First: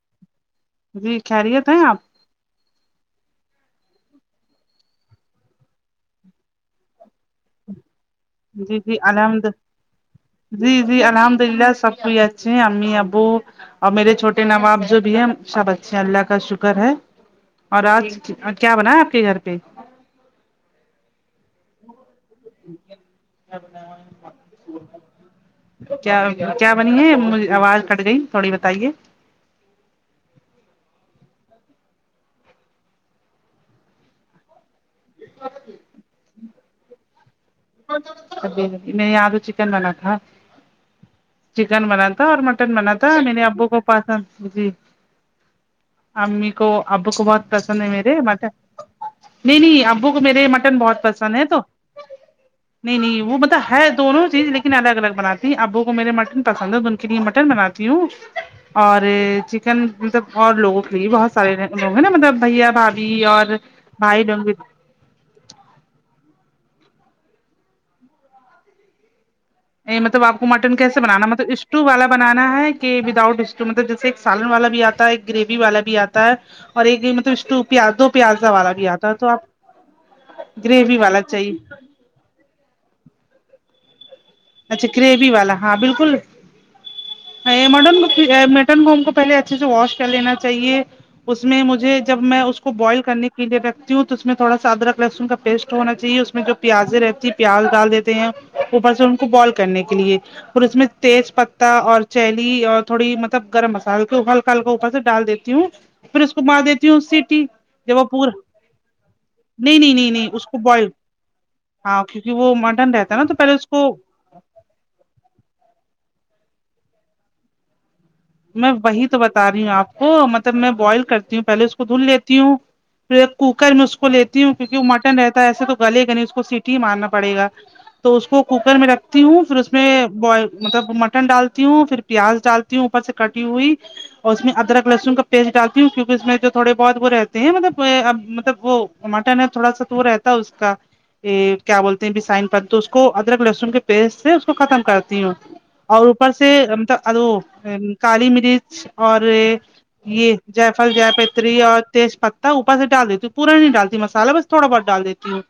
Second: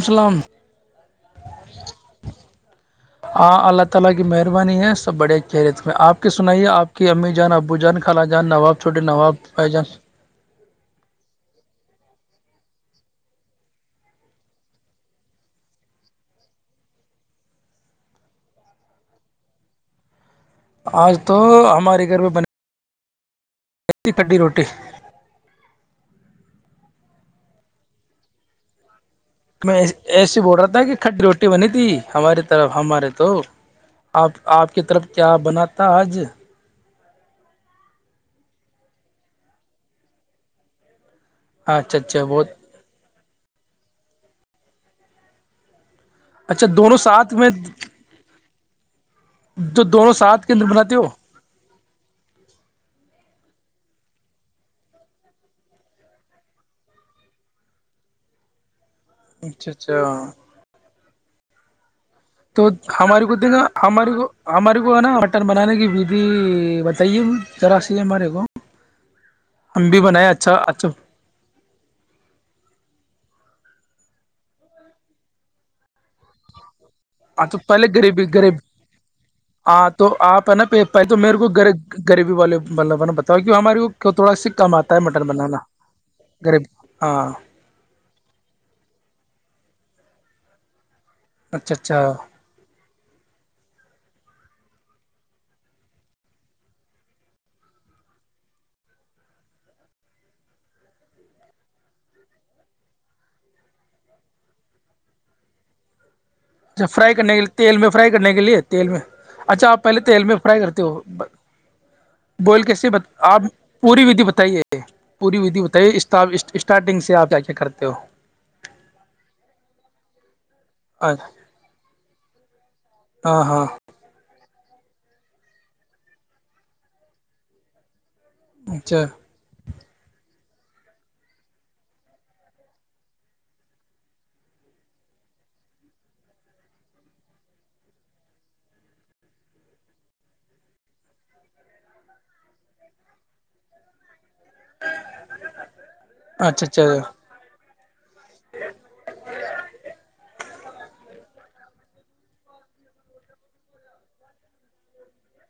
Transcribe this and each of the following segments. السلام جی خیریت ہیں آپ ہاں اللہ تعالی کی مہربانی ہے کہ امی جان ابو جان خالہ جان نواب جی جی چھوٹے نواب الحمد پہ جان جی جی الحمدلہ سب کو ہی آچ ہمیں ابو اور میرے چھوٹے ناں باب جو بھی ہے سب اچھے اللہ کا شکر ہے اور آج کیا بنا آپ کے گھر پہ آج تو ہمارے گھر میں بن [unintelligible] ج ا کڈی روٹی [unintelligible] کیا کیا بنی ہےج آواز کٹ گئی تھوڑی بتائیے میں ایے ایسے بول رہا تھا کہ کھٹی روٹی بنی تھی ہماری طرف ہمارے تو آپ آپ کی طرف کیا بناات تھا آج ابھی میں نے آدو چکن بنا تھا چکن اچھا اچھا بناتا اور بہت مٹن بناتا میرے ابو کو پسند جی امی اچھا کو دونوں ابو کو ساتھ میں بہت پسند ہے میرے م نہیں جو نہیں ابو دونوں کو میرے ساتھ یہ کے اندر مٹن بناتے بہت ہو پسند ہے تو نہیں نہیں وہ مطلب ہے دونوں چیز لیکن الگ الگ بناتی ہیں ابو کو میرے مٹن پسند ہے تو ان کے لیے مٹن بناتی ہوں [inaudible] اور اچھا چکن اچھا مطلب اور لوگوں کے لی بہت سارے لوگ ہیں نا مطلب تو بھیا بھابھی ہماریے کو اور دیکھا ہماری بھائی کو لوگ بھی، ہماریے کو کو ہے نا مٹن بنانے کی ودھی بتائیے ذرا سی ہمارے کو ہم بھی ا مطب بنائے آپ کو اچھا مٹن اچھا کیسے بنانا مطلب اس اسٹو والا بنانا ہے کہ وداؤٹ اسٹو مطلب جیسے ایک سالن والا بھی آتا ہے ایک گریوی والا بھی آتا ہے اور ایک گیم ہاں تو پہلے غریبی غریب تو آپ ہاں تو آپ ہے نا گریوی پہلے تو والا میرے کو چاہیے گب غریبی والے والب نے بتا کی ہماری وہ تھوڑا سا کم اچھا آتا ہے مٹن گریوی والا بنانا ہاں بالکل غریب ہاں مٹن مٹن کو ہم کو پہلے اچھے سے واش کر لینا چاہیے اس میں اچھا مجھے اچھا جب اچھا میں کو بوائلنے کے لیے رکھتی ہوں تو اس میں تھوڑا س ادرک لہسن کا پیسٹ ہونا چاہیے اس میں جو پیازے رہتی پیاز ڈال دیتے ہیں اوپر سے ان کو بوائل کرنے کے لیے اور اس میں تیز پتتا اور چیلی اور تھوڑی مطلب گرم مسالے کو ہلکا ہلکا اوپر سے ڈال دیتے ہوں پھر اس کو مار دیتی ہوں فرائی کرنے کے سٹی لیے تیل میں جب فرائی پور کرنے کے لیے تیل میں اچھا نہیں آپ نہیں پہلے نہیں تیل نہیں میں اس کو فرائی کرتے بوائل ہو ہاں کیونکہ وہ بوئل کیسے مٹن رہتا ہے نا تو آپ پہلے اس کو پوری ودھی بتائیے پوری ودھی بتائیے اسٹارٹنگ سے آپ کیا کیا کرتے ہو میں وہی تو بتا رہی ہوں آپ کو مطلب میں بوائل کرتی ہوں ہاں پہلے اس کو دھل لیتی ہوں ہاں ککر میں کو لیتی ہوں کیونکہ وہ مٹن رہتا ہے ایسے تو گلے گ نہیں اس کو سیٹی ہی مارنا پڑے گا تو اس کو کوکر میں اچھا رکھتی اچھا ہوں پھر اس میں بوائل مطلب مٹن ڈالتی ہوں پھر پیاز ڈالتی ہوں اوپر سے کٹی ہوئی اور اس میں ادرک لہسن کا پیسٹ ڈالتی ہوں کیونکہ اس میں جو تھوڑے بہت وہ رہتے ہیں مطلب مطلب وہ مٹر ن تھوڑا سا تو وہ رہتا ہے اس کا ا کیا بولتے ہیں سائن پن تو اس کو ادرک لہسن کے پیس سے اس کو ختم کرتی ہوں اور اوپر سے اچھا اچھا مطلب کالی مرچ اور یہ جےفل ج پ ری اور تیز پتہ اوپر سے ڈال دیتی ہوں پورا نہیں ڈالتی مسالہ بس تھوڑا بہت ڈال دیتی ہوں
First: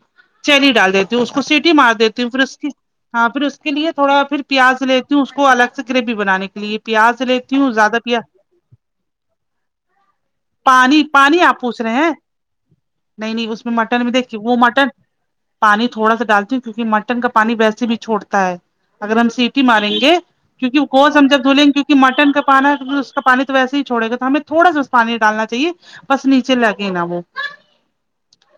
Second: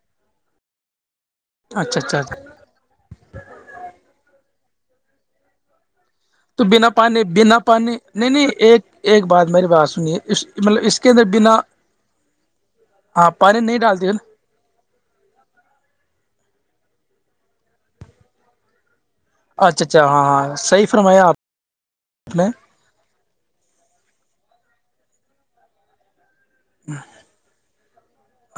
چیلی ڈال دیتی ہوں اس کو سیٹی مار اچھا دیتی ہوں اچھا پھر اس کی ہاں پھر اس کے لیے تھوڑا پھر پیاز لیتی ہوں اس کو الگ سے گریوی بنان کے تو لیے بنا پیاز پانی لیتی بنا پ ہوں زیادہ پیاز نہیں نہیں ایک ایک بات میری بات سنی ہے مطلب اس پانی کے اندر پانی بنا آپ پوچھ رہے ہیں ہاں پانی اس میں نہیں مٹن ڈالتی میں ہے نا دیکھیے وہ مٹن پانی تھوڑا سا ڈالتی ہوں کیونک مٹن کا پانی ویسے بھی چھوڑتا ہے اگر ہم سیٹی اچھا ماریں اچھا گے ہاں ہاں صحیح کیونک گوش فرمایا ہم جب آپ دھ لیں گے کیونکہ مٹن نے کب اس کا پانی تو وسے ہی چھوڑے گا تو ہمیں تھوڑا س اس پانی ڈالنا چاہے بس نیچے لے کے ہی نا وہ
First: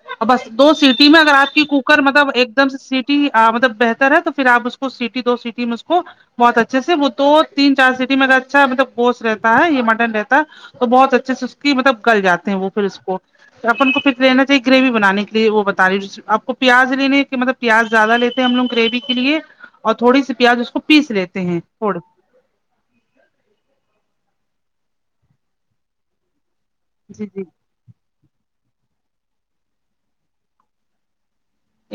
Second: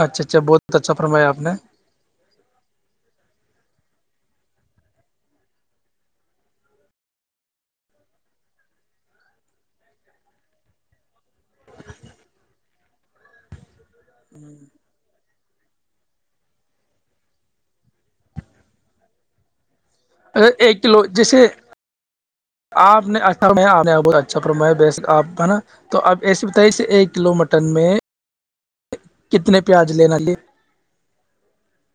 اچھا اچھا بس دو بہت اچھا سیٹی میں فرمایا اگر نے آپ کی کوک مطلب ایک دم سے سٹی مطلب بہتر ہے تو پھر آ اس کو سٹی دو سٹی میں اس کو بہت اچھے سے وہ تو تین چار سٹی میںا اچھا مطلب گوشت رہتا ہے یا مٹن رہتا ہے تو بہت اچھے سے اس کی مطلب گل جاتے ہیں وہ پھر اس کو تو اپن کو پھر لینااہیے گریوی بنان کے وہ بتا رہی آپ کو پیاز لینے کے مطلب پیاز زیادہ لیتے ہیں ہم لوگ گریوی کے لیے اور تھوڑی سی اگر پیاز اس کو ایک کلو پیس لیتے جیسے ہیں تھوڑ آپ نے اھاپہت اچھاپ ہے نا تو آپ ایسے بتائیے ایک جی کلو جی مٹن میں کتنے پیاز لینا ل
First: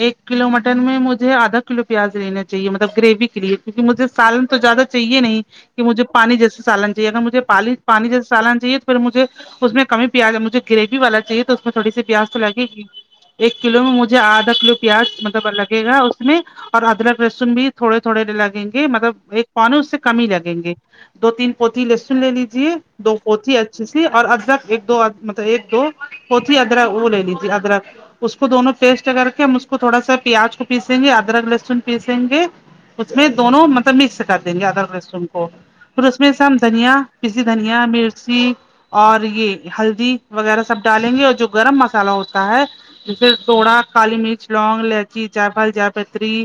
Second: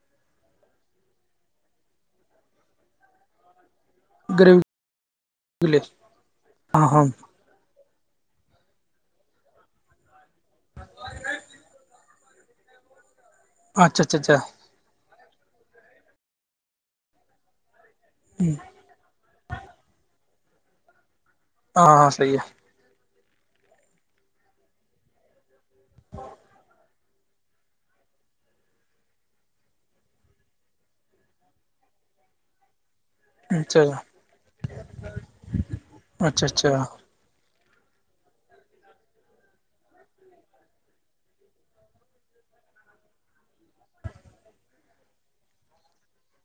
ایک کلو مٹن میں مجھے آدھا کلو پیاز لینا چاہیے مطلب گریوی کے لیے کیونکہ مجھے سالن تو گریوی زیادہ چاہیے نہیں کے لیے کہ مجھے پانی جیسے ہاں سالن ہاں چاہیے اگر مجھے پانی پانییسے سالانا چاہے تو پھر مجھے میں کمی پیاز مجھے گریوی والا چاہیے تو اس میں تھوڑی پیاس تو لگے گی ایک کلو میں اچھا مجھے اچھا اچھا آد کلو پیاز مطلب لگے گا اس میں اور ادرک لہسن بھی تھوڑے تھوڑے لگیں گے مطلب ایک پوان اس سے کم ہی لگیں گے دو تین پوتی ہاں ہاں لہسن لے صحیح ہے لیجے دو پوتھی اچھی سی اور ادرک ایک دو مطلب ایک دو پوتھی ادرک وہ لے لیج تے ادرک اس کو دونوں پیسٹ اگر ہم اس کو تھوڑا سا پیاز کو پیسیں گے ادرک لہسن پیسیں گے اس میں دونوں اچھا مطلب مکس کر دیں گے ادرک لہسن کو پھر اس میں سے اچھا ہم اچھا دھنیا ہاں کسی دھنیا مرچی اور یہ ہلدی وغیرہ سب ڈالیں گے اور جو گرم مسالہ ہوتا ہے جیسے سوڑا کالی مرچ لونگ الائچی چائے پھال جائے پتری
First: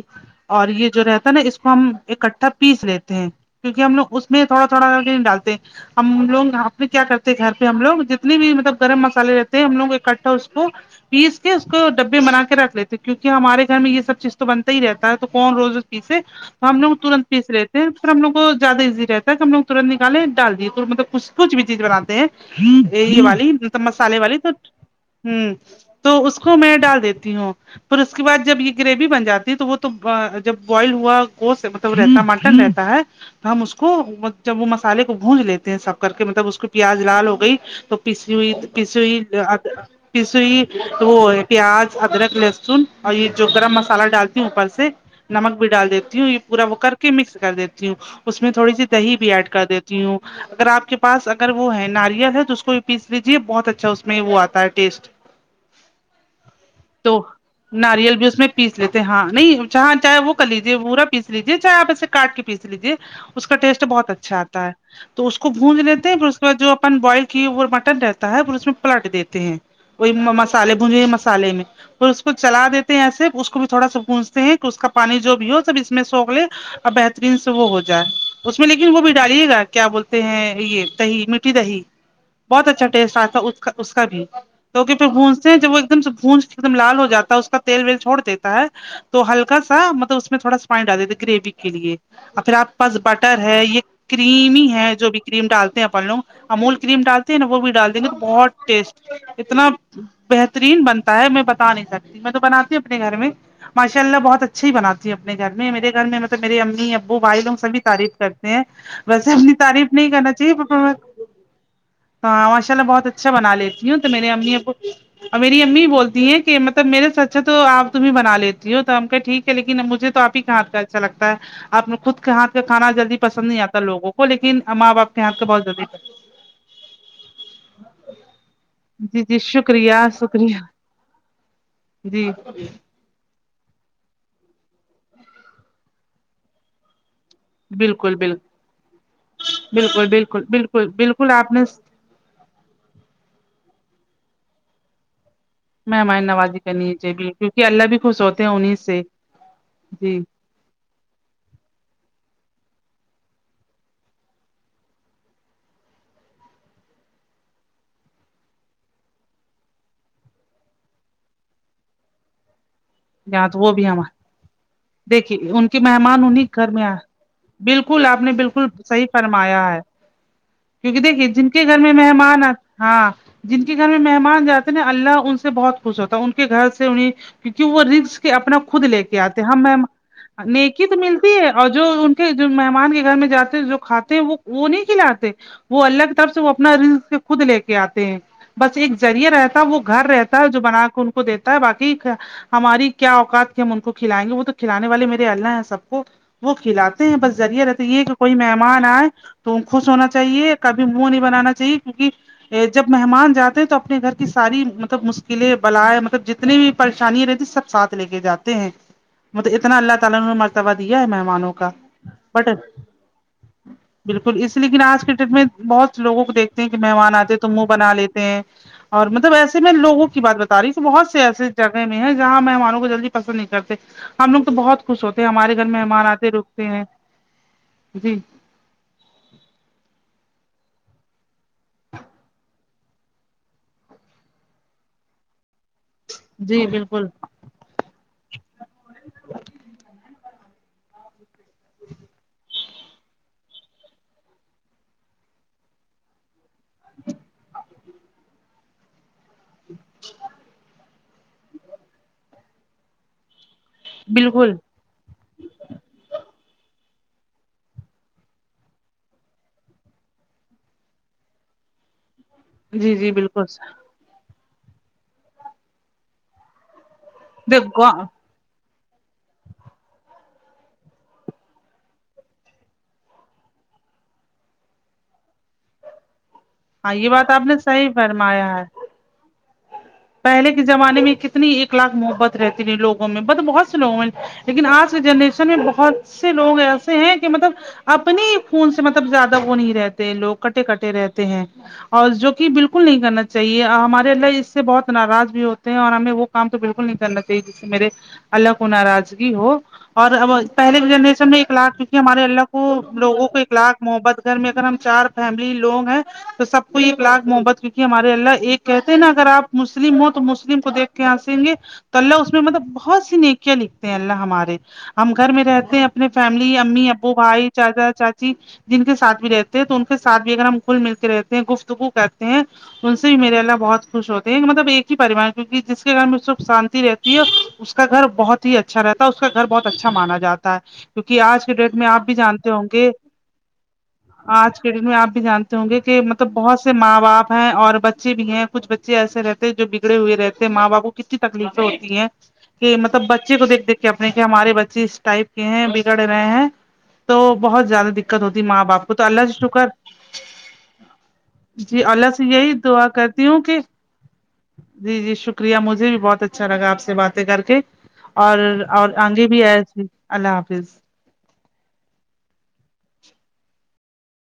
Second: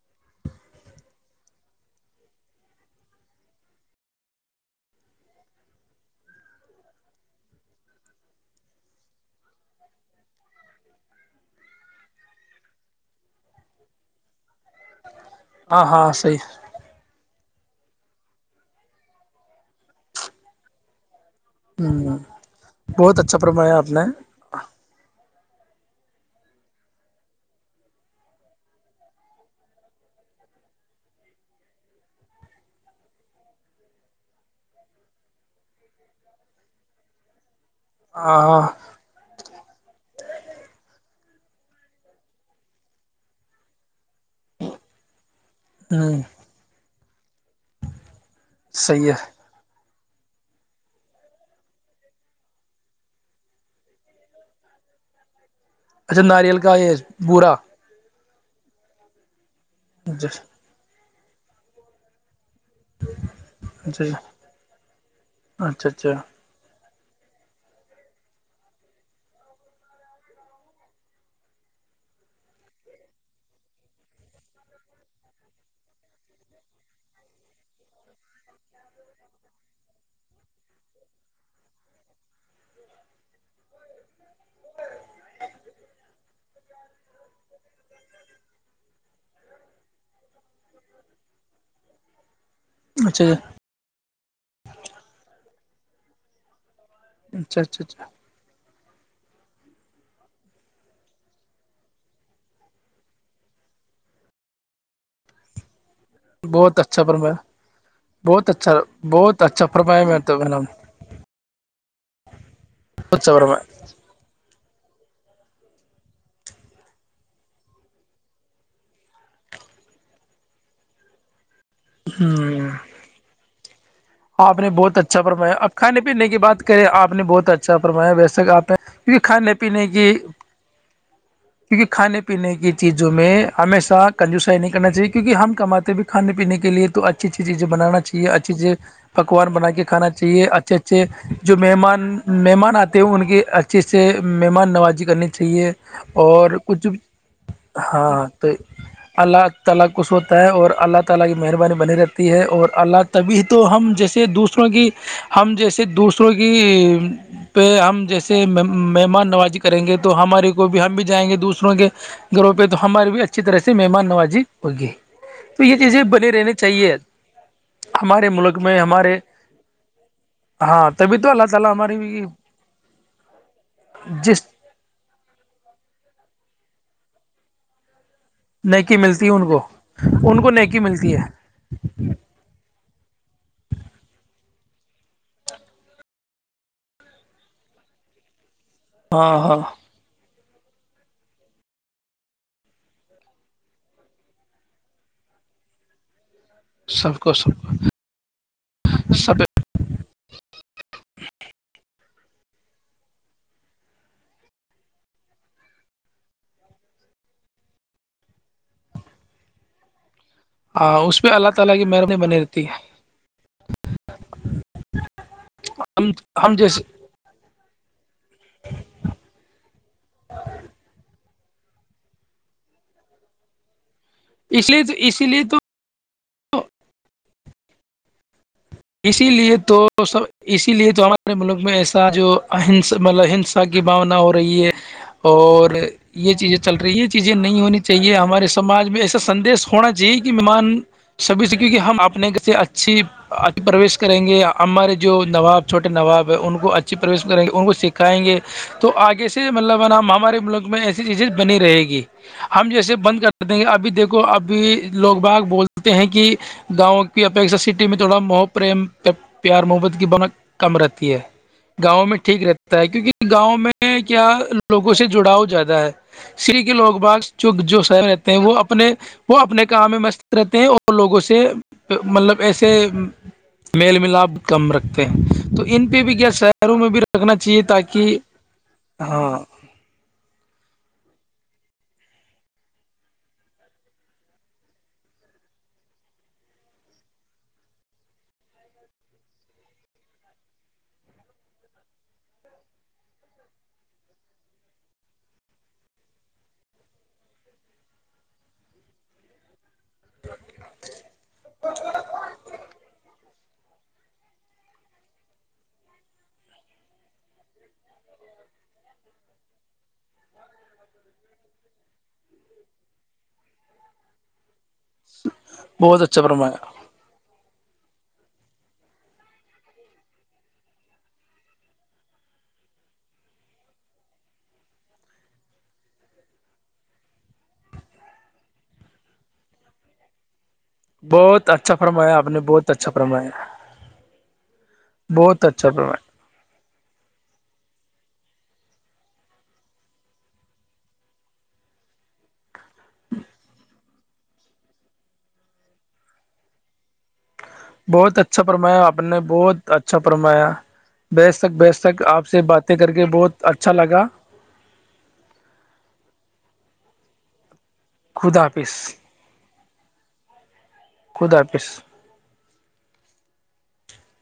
اور یہ جو رہتا ہے نا اس کو ہم اکٹھا پیس لیتے ہیں کیونک ہم لوگ اس میں تھوڑا تھوڑا کر کے نہیں ڈالتے ہم لوگ اپنے کیا کرتے ہیں گھر پہ ہم لوگ جتنے بھی مطلب گرم مسالے رہتے ہیں ہم لوگ اکٹھا اس کو پیس کے اس کو ڈبے بنا کے رکھ لیتے کیکہ ہمارے گھر میں یہ سب چیز تو بنتا ہی رہتا ہے تو کون روزو ہاں پیسے صحیح تو ہم لوگ ترنت پیس رہے تھ سر ہم لگ کو زیادہ ایزی رہتا ہے کہ ہم لوگ ترنت نکالے ڈال دیے مطلب کچھ کچھ بھی چیز ہ بناتے ہیں بہت یہ اچھا والی فرمایا مطلب آپ نے مسالے والی تو ہوں تو اس کو میں ڈال دیتی ہوں پھر اس کے بعد جب یہ گریوی بن جاتی ہے تو وہ تو جب بوائل ہوا گوش سے رہتا ہے مٹن رہتا ہے تو ہم اس کو جب وہ مسالے کو گونج لیتے ہیں سب کر کے مطلب اس کو پیاز لال ہو گئی تو ہاں پسئی ہاں پسئی پسئی وہ پیاز ادرک لہسن اور یہ جو گرم مسالہ ڈالتی ہوں اوپر سے نمک بھی ڈال دیتی ہوں یہ پورا وہ کر کے مکس کر دیتی ہوں اس میں تھوڑی سی صحیح ہے دہی بھی ایڈ کر دیتی ہوں اگر آ کے پاس اگر وہ ہے ناریل ہے تو اس کو بھی پیس لیجیے بہت اچھا اس میں وہ آتا ہے ٹیسٹ اچھا ناریل کا یہ تو بورا ناریل بھی اس میں پیس لیتے ہیں ہاں نہیں چاہاں چاہے اچھا وہ کر لیجیے پورا پیس لیجیے چاہے آپ ایے کاٹ کے پیس لیجے اس کا ٹیسٹ بہت اچھا آتا ہے تو اس کو بونج اچھا لیتے اچھا ہیں پھر جو اپن بوائل کیے وہ مٹن رہتا ہے پ اس میں پلاٹ دیتے ہیں وہی مسالے بونجے مسالے میں پھر اس کو چلا دیتے ہیں ایسے اس کو بھی تھوڑا سا گونجتے ہیں کہ اس کا پانی جو بھی ہو سب اس میں سوگ لے اب بہترین سے وہ ہو جائے اس میں لیکن وہ بھی ڈالیے گا کیا بولتے ہیں یہ دہی میٹھی دہی بہت اچھا ٹیسٹ آتا اس کا اس کا بھی توکہ پھر گونجتے ہیں جب وہ ایک دم سےونج ایک دم لال ہو جاتا ہے اس کا تیل ویل چھوڑ دیتا ہے تو ہلک سا مطلب اس میں تھوڑا س پائن ڈال دیتے گریوی کے لیے اور پھر آپ بس اچھا بٹر ہے یہ کریم ہی ہے جو بھی کریم ڈالتے ہیں اپن لوگ امول کریم ڈالتے ہیں نا وہ اچھا بھی اچھا ڈال دیں اچھا گے بہت ٹیسٹی اتنا بہترین بنتا ہے میں پتا بتا نہیں سکتی میں تو بنی ہوں اپنے گھر میں ماشاء اللہ بہت اچھا ہی باتی ہوں اپنے گھر میں میرے گھر میں تو میرے بہت امی اچھا ابو فرمایا بھائی لوگ سبھی تعریف کرتے بہت ہیں اچھا ویسے بہت اپنی اچھا تعریف فرمایا نہیں میں کرنا تو چاہیے [inaudible] ہاں ماشاء اللہ بہت اچھا بنا لیتی ہوں تو میرری امی اب اور میری امی بولتی ہیں کہ مطلب میرے سے اچھا تو آپ تمیں بنا لیتی ہو تو ہم کہ ٹھیک ہے لیکن مجھے تو آپ ہی ہاتھ کا اچھا لگتا ہے آپ خود کے ہاتھ کا ہوں کھانا جلدی پسند نہیں آتا لوگوں کو آپ لیکن نے ماں بہت باپ کے اچھا ہاتھ کا فرمایا بہت اب جلدی کھانے پینے کی بات کریں آپ نے بہت اچھا فرمیا ویسے کہ آپ نے کیونکہ جی جی کھانے پینے شکریہ کی شکریہ کیونکہ کھانے جی پینے کی چیزیں جو ہم میں ہمیشہ کنجوس نہیں کرنا چاہیے کیونکہ ہم کماتے بھی کانے پینے کے لیے تو اچھا اچھی اچھی چیزیں بالکل بنانااہے بالکل اچے اچھ پکاننا کے بالکل کھا چاہیے بالکل اچھے بالکل اچھے بالکل آپ جو نے مہمان مہمان آتے ہ ان کے اچھے سے مہمان نوازی کرنی چاہیے مہمانیں اور نوازی کچھ کرنییے بھی کیونکہ اللہ بھی خوش ہاں ہوتے تو ہیں انہیں سے اللہ تعال کو جی سوتا ہے اور اللہ تعالی کی مہربانی بنی رہتی ہے اور اللہ تبھی تو ہم جیسے دوسروں کی ہم جیسے دوسروں کی پہ ہم جیسے مہمان نوازی کریں گے تو ہمارے کو بھی ہم بھی جائیں گے دوسروں کے گھروں پہ تو ہماریے بھی اچھی یہاں طرح تو وہ سے بھی مہمان ہمار نوازی ہوگی دیکھیے تو ان یہ کے چیزیں مہمان بنے انہیں رہنی گھر میں چاہیے آئے بالکل آپ ہمارے نے ملک بالکل میں صحیح ہمارے فرمایا ہے ہاں کیونکہ تبھی دیکھیے تو اللہ جن کے تعالی گھر میں ہماری بھی مہمان آ ہاں جن کے گھر میں جس مہمان جاتے اللہ ان سے بہت خوش ہوتا ان کے گھر سے انہیں کیونکہ وہ رنگس کہ اپنا خود نیکی لے کے ملتی ہے آتے ان ہم کو نیکی تو ملتی ہے اور جو ان کے جو مہمان کے گھر میں جاتے ہیں جو کھاتے ہیں وہ وہ نہیں کھلاتے وہ اللہ کی طرف سے وہ اپنا رنز خود لے کے آتے ہیں بس ایک ذریعہ ہاں ہاں رہتا ہے وہ گھر رہتا ہے جو بنا کے ان کو دیتا ہے باقی ہماری کیا اوقات کی ہم ان کو کھلائیں گے وہ تو کھلانے والے میرے اللہ ہیں سب کو وہ کھلاتے ہیں سب کو بس سب ذریعہ کو رہتے یہ کوئی مہمان آئے سب تو خوش ہونا چاہیے کبھی منہ نہیں بنانا چاہیے کیونکہ جب مہمان جاتے ہیں تو اپنے گھر کی ساری مطلب مشکلیں بلائے مطلب جتنی بھی پریشانیاں رہتی سب ساتھ لے کے جاتے ہیں مطلب اتنا اللہ تعالی مر توا دیا ہے اس پہ اللہ مہمانوں کا تعالی کی مہربانی بنی بٹ رہتی ہے بالکل اس لیکن آج کے ڈیٹ میں بہت ہم لوگوں کو ہم دیکھتے ہیں کہ جیسے مہمان آتے تھ تو منہ بنا لیتے ہیں اور مطلب ایسے میں لوگوں کی بات بتا رہی ہ کہ بہت سے ایسے جگہ میں جہاں مہمانوں کو جلدی پسند نہیں کرتے ہم لوگ تو اس لیے بہت خوش ہوتے اسی ہیں لیے ہمارے تو گھر میں مہم آتے رک [inaudible] اسی لیے تو سب اسی لیے تو ہمارے ملک میں ایسا جو اس مطلب ہس کی بھاونا ہو رہی ہے اور یہ چیزیں جی چل رہی یہ بالکل چیزیں نہیں ہونی چاہیے ہمارے سماج میں ایسا سدیش ہونا چاہیے کہ مہمان سبھی سے کیونک ہم اپنے سے اچھی اچ پرویش کریں گے ہمارے جو نواب چھوے نواب ہے ان کو اچھی پروش کریں گے ان کو سکھائیں گے تو آگے سے مطلب ہے نا ہمارے ملک میں ایسے چیزیں بنی رہے گی ہم جیسے بند کر دیں گے ابھی دیکھو بالکل ابھی لوگ باغ بولتے ہیں کہ گاؤں کی اپیکشا سٹی میں تھوڑا محب پریم پیار محبت کی بنا کم رہتی ہے گاؤوں میں ٹھیک رہتی جی جی کیونکہ بالکل گاؤں میں کیا لوگوں سے جڑاؤ زیادہ ہے سری کے لوگ باغ جو جو دیکھو سہر ہاں رہتے ہیں وہ اپنے وہ اپنے کام میں مست رہتے ہیں اور لوگوں سے مطلب ایسے میل ملاپ کم رکھتے ہیں تو ان پہ بھی کیا سر شروں میں بھی یہ بات رکھنا آپ نے چاہیے صحیح تاکہ فرمایا ہے ہاں پہلے کے زمانے میں کتنی ایک لاکھ محبت رہتی ت لوگوں میں مطلب بہت سے لوگوں میں لیکن آج کے جنریشن میں بہت سے لوگ ایسے ہیں کہ مطلب اپنے خون سے مطلب زیادہ وہ نہیں رہتے لوگ کٹے کٹے رہتے ہیں اور جو کہ بالکل نہیں کرنا چاہیے ہمارے ال سے بہت ناراض بھی ہوتے ہیں اور ہمیں وہ کام تو بالکل نہیں کرنا چاہیے جس سے میرے الگ ناراضگی ہو اور اب پہلے کی جنریشن میں ایک لاکھ کیونکہ ہمارے اللہ کو لوگوں کو ایک لاکھ محبت گھر میں اگر ہم چار فیملی لوگ ہیں تو سب کو یہ پلاک محبت کیونکہ ہمارے اللہ ایک کہتے ہیں نا اگر آپ [unintelligible] مسلم ہو تو مسلم کو دیکھ کے ہنسیں گے تو اللہ اس میں مطلب بہت سی نیکیاں لکھتے ہیں اللہ ہمارے ہم گھر میں رہتے ہیں بہت اپنے اچھا فیملی فرمایا امی ابو بھائی چاچا چاچی جن کے ساتھ بھی رہتے ہیں تو ان کے سھ بھی اگر ہم کھل مل کے رہتے ہیں گفتگو کہتے ہیں ان سے بھی میرے اللہ بہت خوش ہوتے ہیں مطلب ایک ہی پریوار کیہ جس کے کار میں سب شانتی رہتی ہے اس کا گھر بہت ہی اچھا رہتا ہے اس کا گھر بہت اچھا مانا جاتا ہے کیونکہ آج بہت کے ڈیٹ اچھا میں آپ بھی فرمایا نے جانتے ہوں بہت اچھا گے فرمایا آج کے دن میں آپ بھی بہت جانتے ہوں اچھا گے کہ فرمایا مطلب بہت سے ماں باپ ہیں اور بچے بھی ہیں کچھ ایسے رہتے جو بگڑے ہوئے رہتے ہیں ماں باپو کو کتنی تکلیفیں ہوتی ہیں کہ مطلب بچے کو دھ دیک کے اپنے کہ ہمارے بچے اس ٹائپ کے ہیں بگڑ رہے ہیں تو بہت زیادہ بہت دقت ہوتی اچھا ماں فرمایا باپ کو آپ تو نے اللہ جی شکر بہت اچھا فرمایا بے شک بے جی شک اللہ سے آپ یہی باتیں دعا کر کے کرتی ہوں بہت کہ اچھا لگا جی جی شکریہ مجھے بھی بہت اچھا لگا آپ سے باتیں کر کے اور خدا حافظ اور آگے بھی آیا تھ اللہ حافظ خود حافظ [unintelligible]